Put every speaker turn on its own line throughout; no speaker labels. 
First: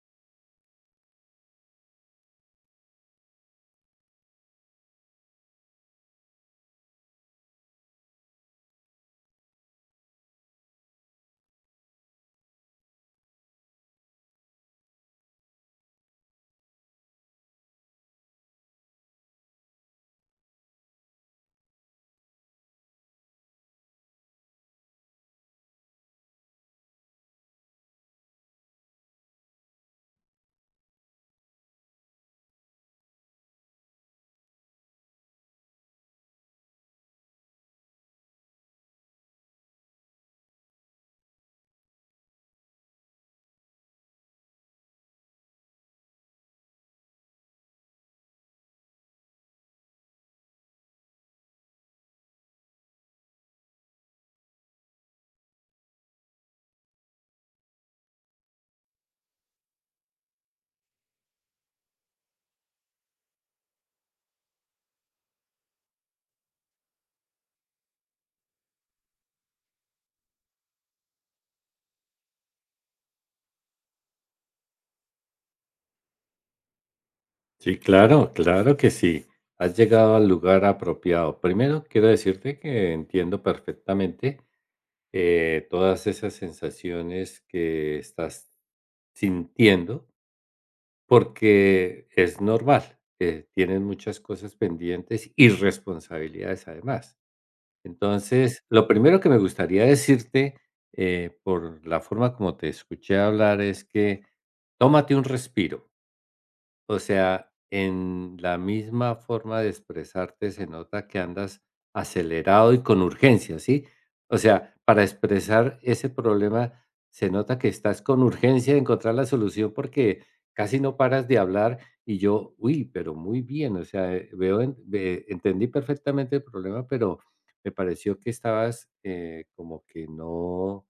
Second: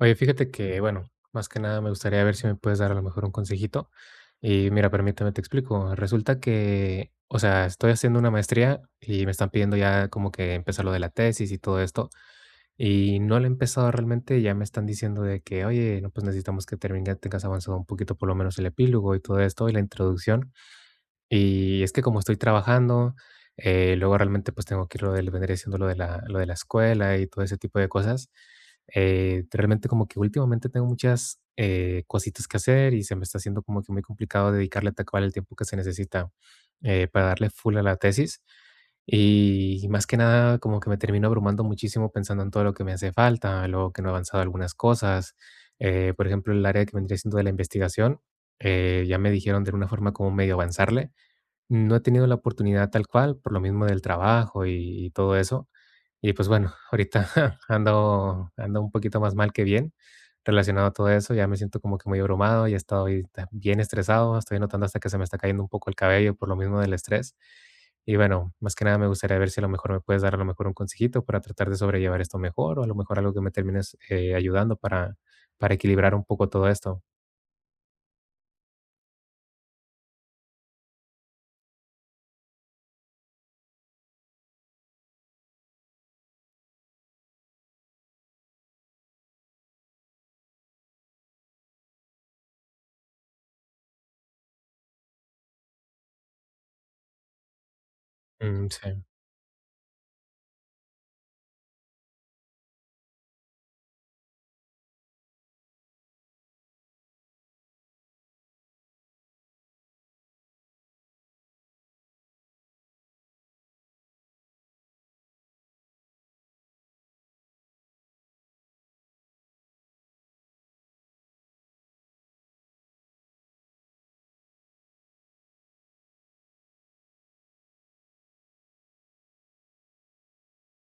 Oye, fíjate que, bueno, más que nada me gustaría ver si me puedes dar a lo mejor un consejito. Y mira, permíteme, te explico. Resulta que, o sea, estoy haciendo una maestría y me están pidiendo ya como que empezar lo de la tesis y todo esto. Y no lo he empezado realmente, ya me están diciendo de que, oye, no, pues necesitamos que termine, tengas avanzado un poquito por lo menos el epílogo y todo esto y la introducción. Y es que como estoy trabajando, luego realmente pues tengo que ir lo del, vendría siendo lo de la escuela y todo ese tipo de cosas. Realmente como que últimamente tengo muchas cositas que hacer y se me está haciendo como que muy complicado dedicarle tal cual el tiempo que se necesita para darle full a la tesis. Y más que nada, como que me termino abrumando muchísimo pensando en todo lo que me hace falta, luego que no he avanzado algunas cosas. Por ejemplo, el área que vendría siendo de la investigación, ya me dijeron de una forma como medio avanzarle, no he tenido la oportunidad tal cual, por lo mismo del trabajo y todo eso. Y pues bueno, ahorita ando un poquito más mal que bien relacionado a todo eso. Ya me siento como que muy abrumado, ya estoy bien estresado. Estoy notando hasta que se me está cayendo un poco el cabello por lo mismo del estrés. Y bueno, más que nada me gustaría ver si a lo mejor me puedes dar a lo mejor un consejito para tratar de sobrellevar esto mejor o a lo mejor algo que me termines ayudando para equilibrar un poco todo esto.
Sí, claro, claro que sí. Has llegado al lugar apropiado. Primero, quiero decirte que entiendo perfectamente todas esas sensaciones que estás sintiendo, porque es normal. Tienes muchas cosas pendientes y responsabilidades además. Entonces,
Mm,
lo
sí.
primero que me gustaría decirte, por la forma como te escuché hablar, es que tómate un respiro. O sea, en la misma forma de expresarte se nota que andas acelerado y con urgencia, ¿sí? O sea, para expresar ese problema se nota que estás con urgencia de encontrar la solución porque casi no paras de hablar y yo, uy, pero muy bien, o sea, entendí perfectamente el problema, pero me pareció que estabas como que no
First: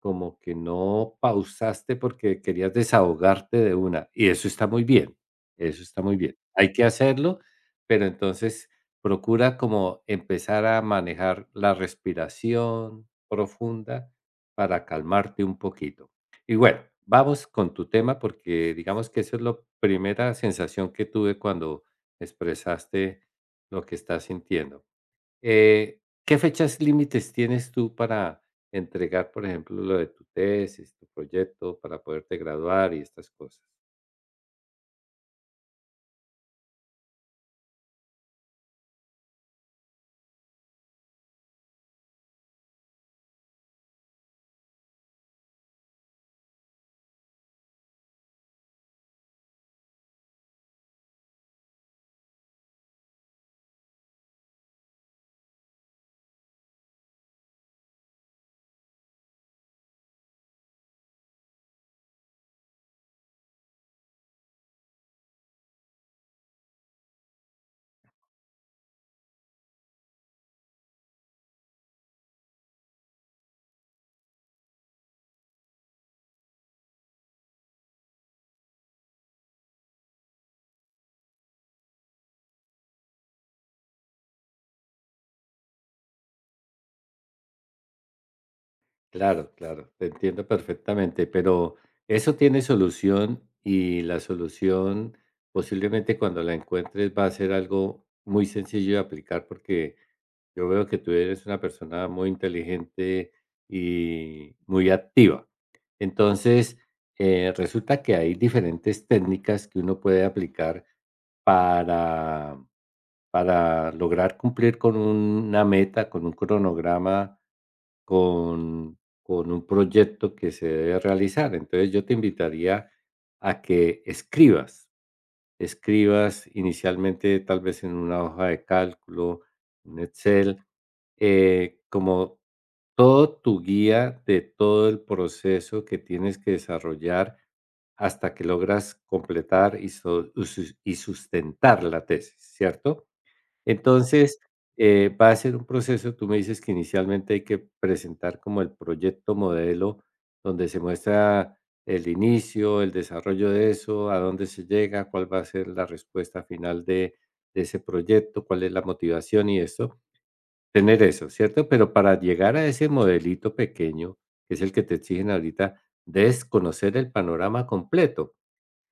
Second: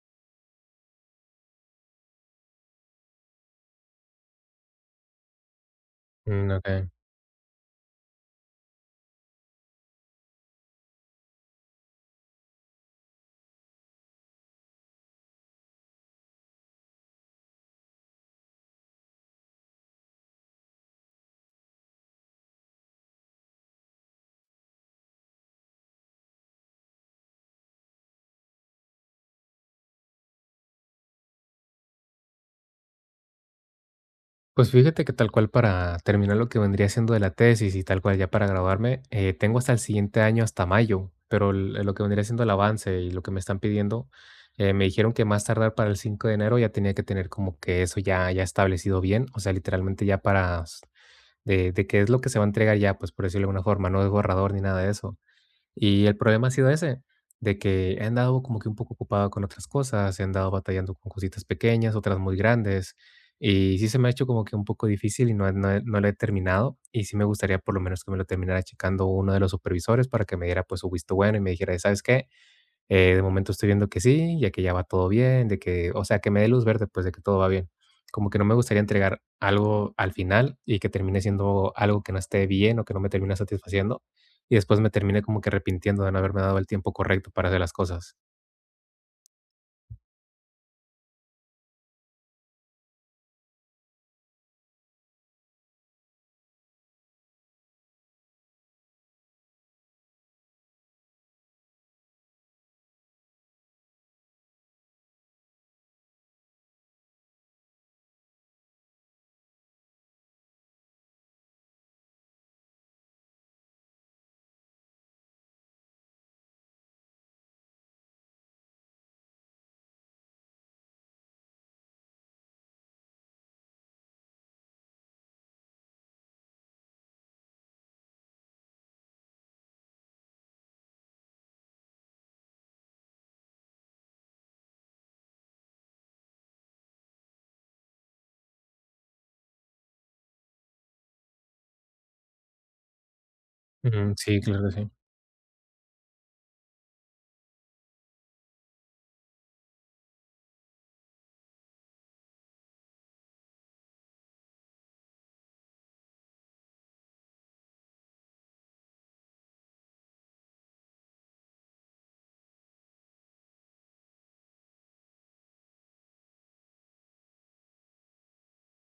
como que no pausaste porque querías desahogarte de una, y eso está muy bien, eso está muy bien.
Mm,
Hay que
ok.
hacerlo, pero entonces procura como empezar a manejar la respiración profunda para calmarte un poquito. Y bueno, vamos con tu tema porque digamos que esa es la primera sensación que tuve cuando expresaste lo que estás sintiendo. ¿Qué fechas límites tienes tú para entregar, por ejemplo, lo de tu tesis, tu proyecto, para poderte graduar y estas cosas?
Pues fíjate que tal cual para terminar lo que vendría siendo de la tesis y tal cual ya para graduarme, tengo hasta el siguiente año, hasta mayo, pero lo que vendría siendo el avance y lo que me están pidiendo, me dijeron que más tardar para el 5 de enero ya tenía que tener como que eso ya, ya establecido bien, o sea, literalmente ya para de qué es lo que se va a entregar ya, pues por decirlo de alguna forma, no es borrador ni nada de eso. Y el problema ha sido ese, de que he andado como que un poco ocupado con otras cosas, he andado batallando con cositas pequeñas, otras muy grandes, y sí se me ha hecho como que un poco difícil y no lo he terminado, y sí me gustaría por lo menos que me lo terminara checando uno de los supervisores para que me diera pues su visto bueno y me dijera, ¿sabes qué? De momento estoy viendo que sí, ya que ya va todo bien, de que, o sea, que me dé luz verde, pues de que todo va bien. Como que no me gustaría entregar algo al final y que termine siendo algo que no esté bien o que no me termine satisfaciendo y después me termine como que arrepintiendo de no haberme dado el tiempo correcto para hacer las cosas.
Claro, claro, te entiendo perfectamente, pero eso tiene solución y la solución posiblemente cuando la encuentres va a ser algo muy sencillo de aplicar porque yo veo que tú eres una persona muy inteligente y muy activa. Entonces, resulta que hay diferentes técnicas que uno puede aplicar para, para lograr cumplir con una meta, con un cronograma, con un proyecto que se debe realizar. Entonces, yo te invitaría a que escribas inicialmente tal vez en una hoja de cálculo, en Excel, como todo tu guía de todo el proceso que tienes que desarrollar hasta que logras completar y sustentar la tesis, ¿cierto?
Mm, sí,
Entonces,
claro que sí.
va a ser un proceso, tú me dices que inicialmente hay que presentar como el proyecto modelo donde se muestra el inicio, el desarrollo de eso, a dónde se llega, cuál va a ser la respuesta final de ese proyecto, cuál es la motivación y eso. Tener eso, ¿cierto? Pero para llegar a ese modelito pequeño, que es el que te exigen ahorita, debes conocer el panorama completo.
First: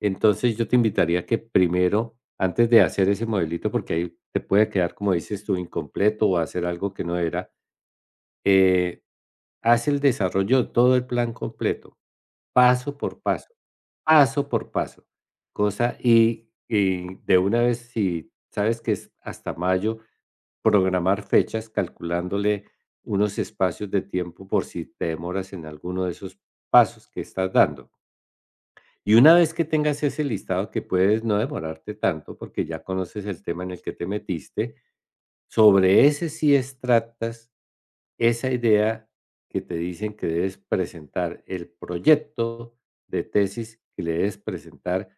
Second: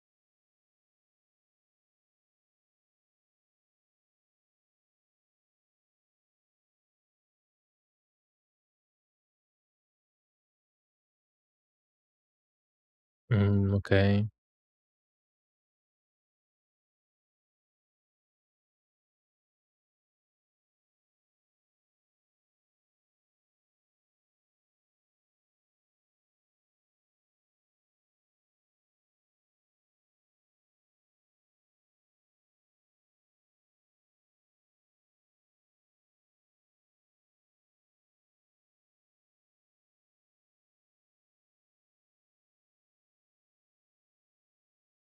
Entonces, yo te invitaría que primero, antes de hacer ese modelito, porque ahí te puede quedar, como dices tú, incompleto o hacer algo que no era, eh, haz el desarrollo de todo el plan completo, paso por paso,
Mm,
paso por paso. Cosa y de una vez, si sabes que es hasta mayo, programar fechas calculándole unos espacios de tiempo por si te demoras en alguno de esos pasos que estás dando. Y una vez que tengas ese listado, que puedes no demorarte tanto porque ya conoces el tema en el que te metiste, sobre ese sí extractas esa idea que te dicen que debes presentar, el proyecto de tesis que le debes presentar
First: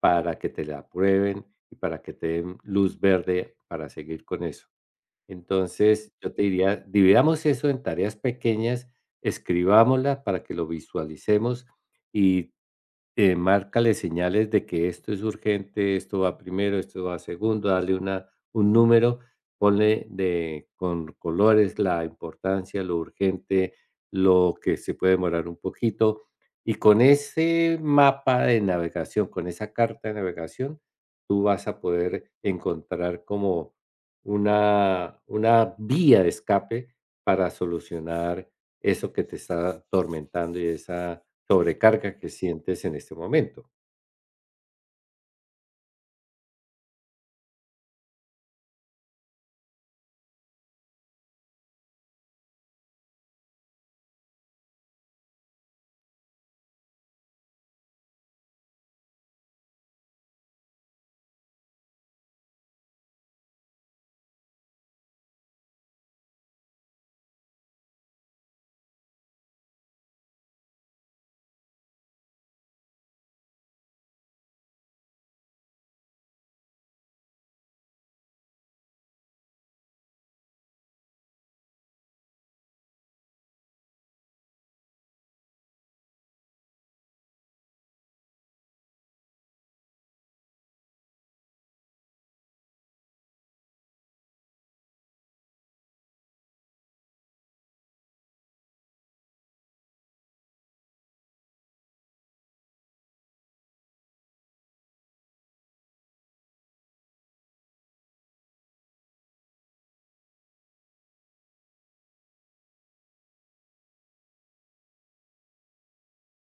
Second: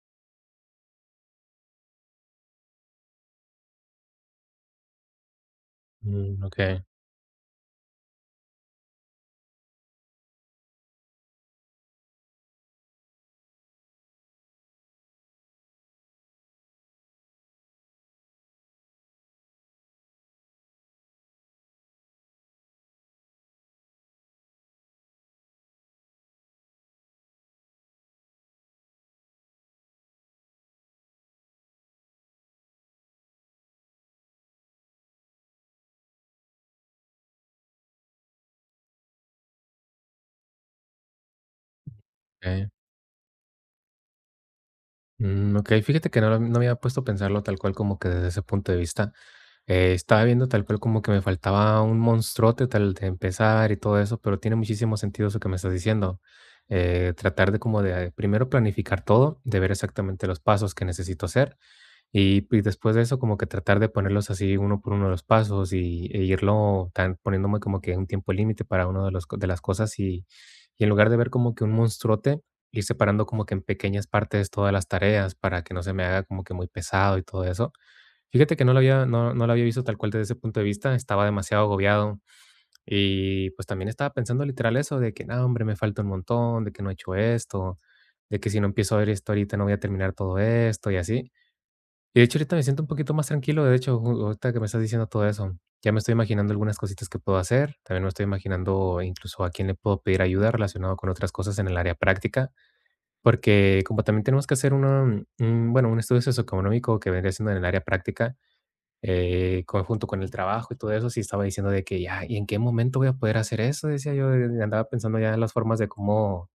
para que te la aprueben y para que te den luz verde para seguir con eso. Entonces, yo
mm,
te
ok,
diría, dividamos eso en tareas pequeñas, escribámosla para que lo visualicemos y márcale señales de que esto es urgente, esto va primero, esto va segundo, dale un número, ponle con colores la importancia, lo urgente, lo que se puede demorar un poquito. Y con ese mapa de navegación, con esa carta de navegación, tú vas a poder encontrar como una vía de escape para solucionar eso que te está atormentando y esa sobrecarga que
ok.
sientes en este momento.
Mm, ok, fíjate que no, no me había puesto a pensarlo tal cual como que desde ese punto de vista. Estaba viendo tal cual como que me faltaba un monstruote tal de empezar y todo eso, pero tiene muchísimo sentido eso que me estás diciendo. Tratar de como de primero planificar todo, de ver exactamente los pasos que necesito hacer y después de eso como que tratar de ponerlos así uno por uno los pasos y, e irlo tan, poniéndome como que un tiempo límite para uno de, los, de las cosas y en lugar de ver como que un monstruote, ir separando como que en pequeñas partes todas las tareas para que no se me haga como que muy pesado y todo eso. Fíjate que no lo había visto tal cual desde ese punto de vista, estaba demasiado agobiado y, pues, también estaba pensando literal eso de que: "No, hombre, me falta un montón, de que no he hecho esto, de que si no empiezo a ver esto ahorita no voy a terminar todo esto", y así. Y de hecho ahorita me siento un poquito más tranquilo, de hecho, ju ahorita que me estás diciendo todo eso, ya me estoy imaginando algunas cositas que puedo hacer, también me estoy imaginando incluso a quién le puedo pedir ayuda relacionado con otras cosas en el área práctica, porque como también tenemos que hacer una, mm, bueno, un estudio socioeconómico que vendría siendo en el área práctica, junto con el trabajo y todo eso, sí estaba diciendo de que ya, ¿y en qué momento voy a poder hacer eso? Decía yo, andaba pensando ya en las formas de cómo,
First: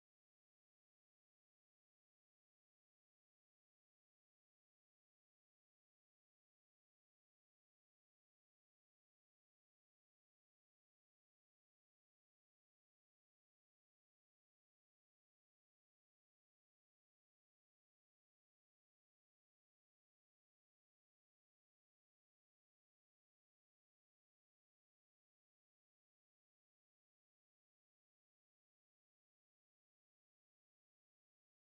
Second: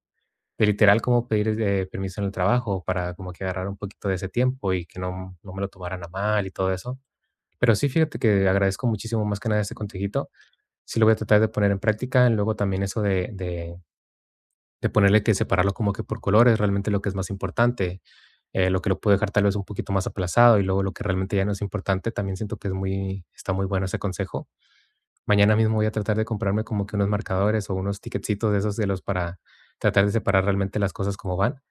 de literal, cómo pedir permiso en el trabajo para como que agarrar un poquito de ese tiempo y que no me lo tomaran a mal y todo eso. Pero sí, fíjate que agradezco muchísimo más que nada este consejito. Sí lo voy a tratar de poner en práctica. Luego también eso de ponerle que separarlo como que por colores, realmente lo que es más importante, lo que lo puedo dejar tal vez un poquito más aplazado y luego lo que realmente ya no es importante, también siento que es muy está muy bueno ese consejo. Mañana mismo voy a tratar de comprarme como que unos marcadores o unos ticketcitos de esos de los para tratar de separar realmente las cosas como van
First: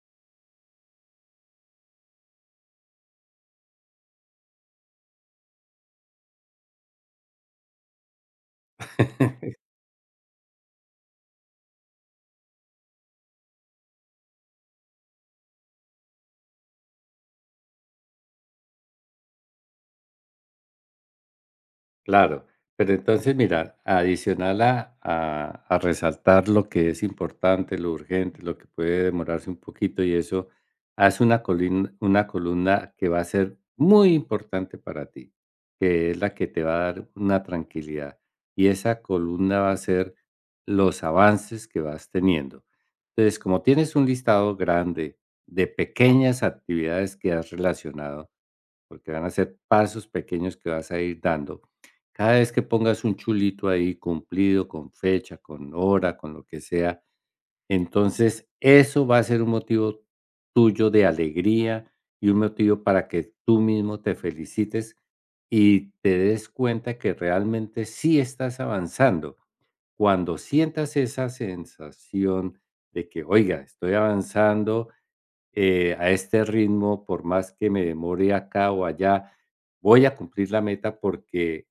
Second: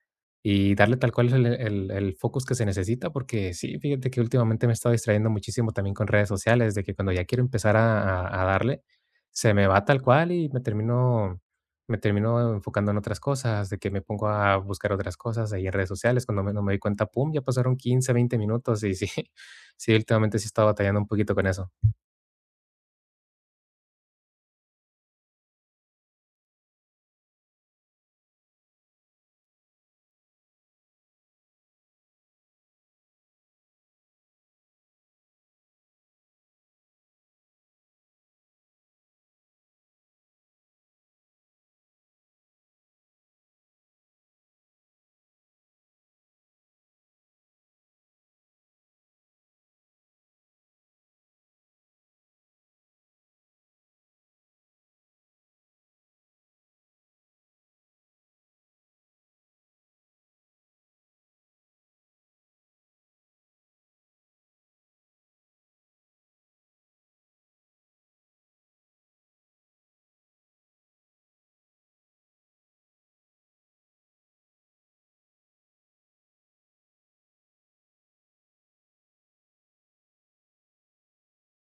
y darle tal cual el focus que se necesita, porque sí, fíjate que últimamente me he estado distrayendo muchísimo también con redes sociales, de que cuando ya quiero empezar a darle, se me va tal cual y me termino enfocando en otras cosas, de que me pongo a buscar otras cosas ahí en redes sociales, cuando me, no me doy cuenta, pum, ya pasaron 15, 20 minutos y sí, sí, últimamente sí he estado batallando un poquito con eso.
Claro. Pero entonces, mira, adicional a resaltar lo que es importante, lo urgente, lo que puede demorarse un poquito y eso, haz una colin una columna que va a ser muy importante para ti, que es la que te va a dar una tranquilidad. Y esa columna va a ser los avances que vas teniendo. Entonces, como tienes un listado grande de pequeñas actividades que has relacionado porque van a ser pasos pequeños que vas a ir dando. Cada vez que pongas un chulito ahí cumplido, con fecha, con hora, con lo que sea, entonces eso va a ser un motivo tuyo de alegría y un motivo para que tú mismo te felicites y te des cuenta que realmente sí estás avanzando. Cuando sientas esa sensación de que, oiga, estoy avanzando, a este ritmo, por más que me demore acá o allá, voy a cumplir la meta porque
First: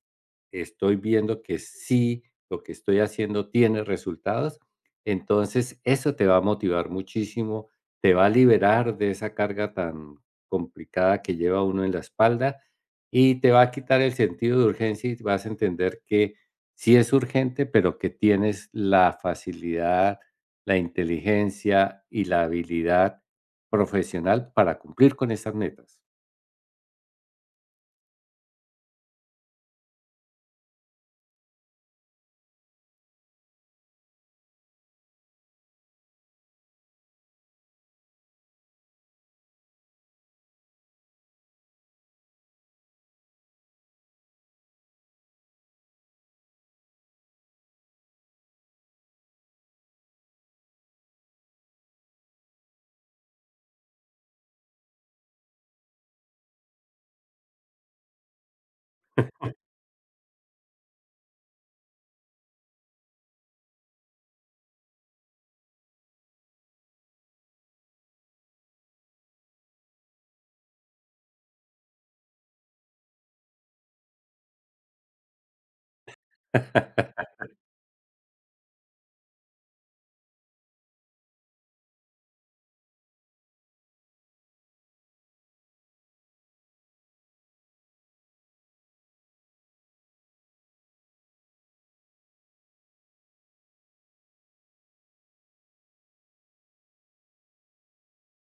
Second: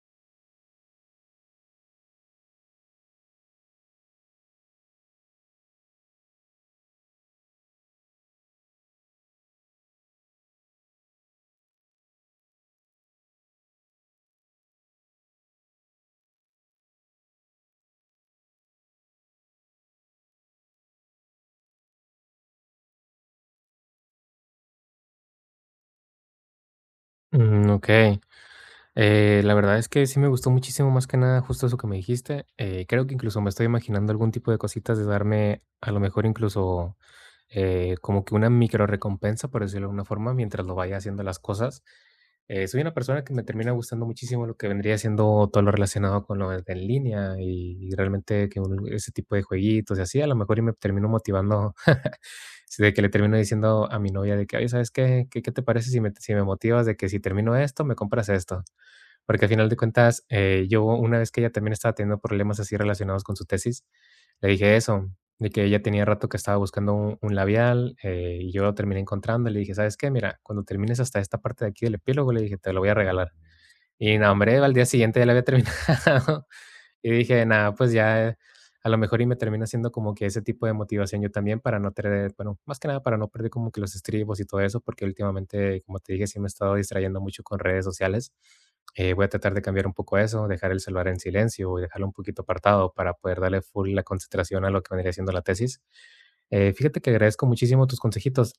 estoy viendo que sí, lo que estoy haciendo tiene resultados. Entonces, eso te va a motivar muchísimo, te va a liberar de esa carga tan complicada que lleva uno en la espalda y te va a quitar el sentido de urgencia y vas a entender que sí es urgente, pero que tienes la facilidad, la inteligencia y la habilidad profesional para cumplir con esas metas.
Mm, ok. La verdad es que sí me gustó muchísimo, más que nada, justo eso que me dijiste. Creo que incluso me estoy imaginando algún tipo de cositas de darme, a lo mejor incluso como que una micro recompensa, por decirlo de alguna forma, mientras lo vaya haciendo las cosas. Soy una persona que me termina gustando muchísimo lo que vendría siendo todo lo relacionado con lo de en línea y realmente que ese tipo de jueguitos y así, a lo mejor y me termino motivando. Sí, de que le termino diciendo a mi novia de que: "Oye, ¿sabes qué? ¿Qué te parece si me motivas de que si termino esto, me compras esto?". Porque al final de cuentas, yo una vez que ella también estaba teniendo problemas así relacionados con su tesis, le dije eso, de que ella tenía rato que estaba buscando un labial, y yo lo terminé encontrando, le dije: "¿Sabes qué? Mira, cuando termines hasta esta parte de aquí del epílogo", le dije: "Te lo voy a regalar". Y no, hombre, al día siguiente ya lo había terminado. Y dije: nada pues ya, a lo mejor y me termina siendo como que ese tipo de motivación yo también para no tener, bueno, más que nada para no perder como que los estribos y todo eso", porque últimamente, como te dije, sí me he estado distrayendo mucho con redes sociales. Voy a tratar de cambiar un poco eso, dejar el celular en silencio y dejarlo un poquito apartado para poder darle full la concentración a lo que vendría siendo la tesis. Fíjate que agradezco muchísimo tus consejitos.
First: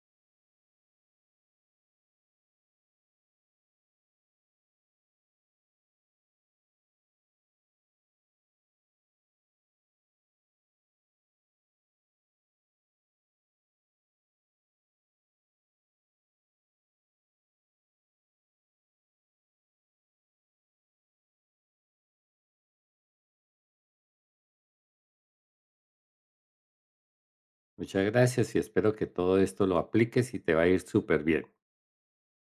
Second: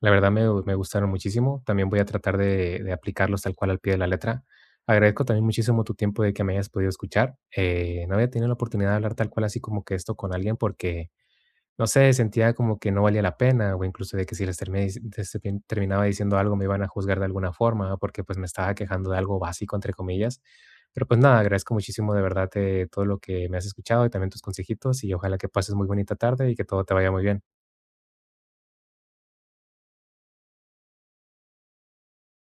La verdad me gustaron muchísimo. También voy a tratar de aplicarlos tal cual al pie de la letra. Agradezco también muchísimo tu tiempo de que me hayas podido escuchar. No había tenido la oportunidad de hablar tal cual así como que esto con alguien porque, no sé, sentía como que no valía la pena o incluso de que si les terminé dic- des- termin- terminaba diciendo algo me iban a juzgar de alguna forma porque pues me estaba quejando de algo básico, entre comillas. Pero pues nada, agradezco muchísimo de verdad todo lo que me has escuchado y también tus consejitos y ojalá que pases muy bonita tarde y que todo te vaya muy bien.
Muchas gracias y espero que todo esto lo apliques y te va a ir súper bien.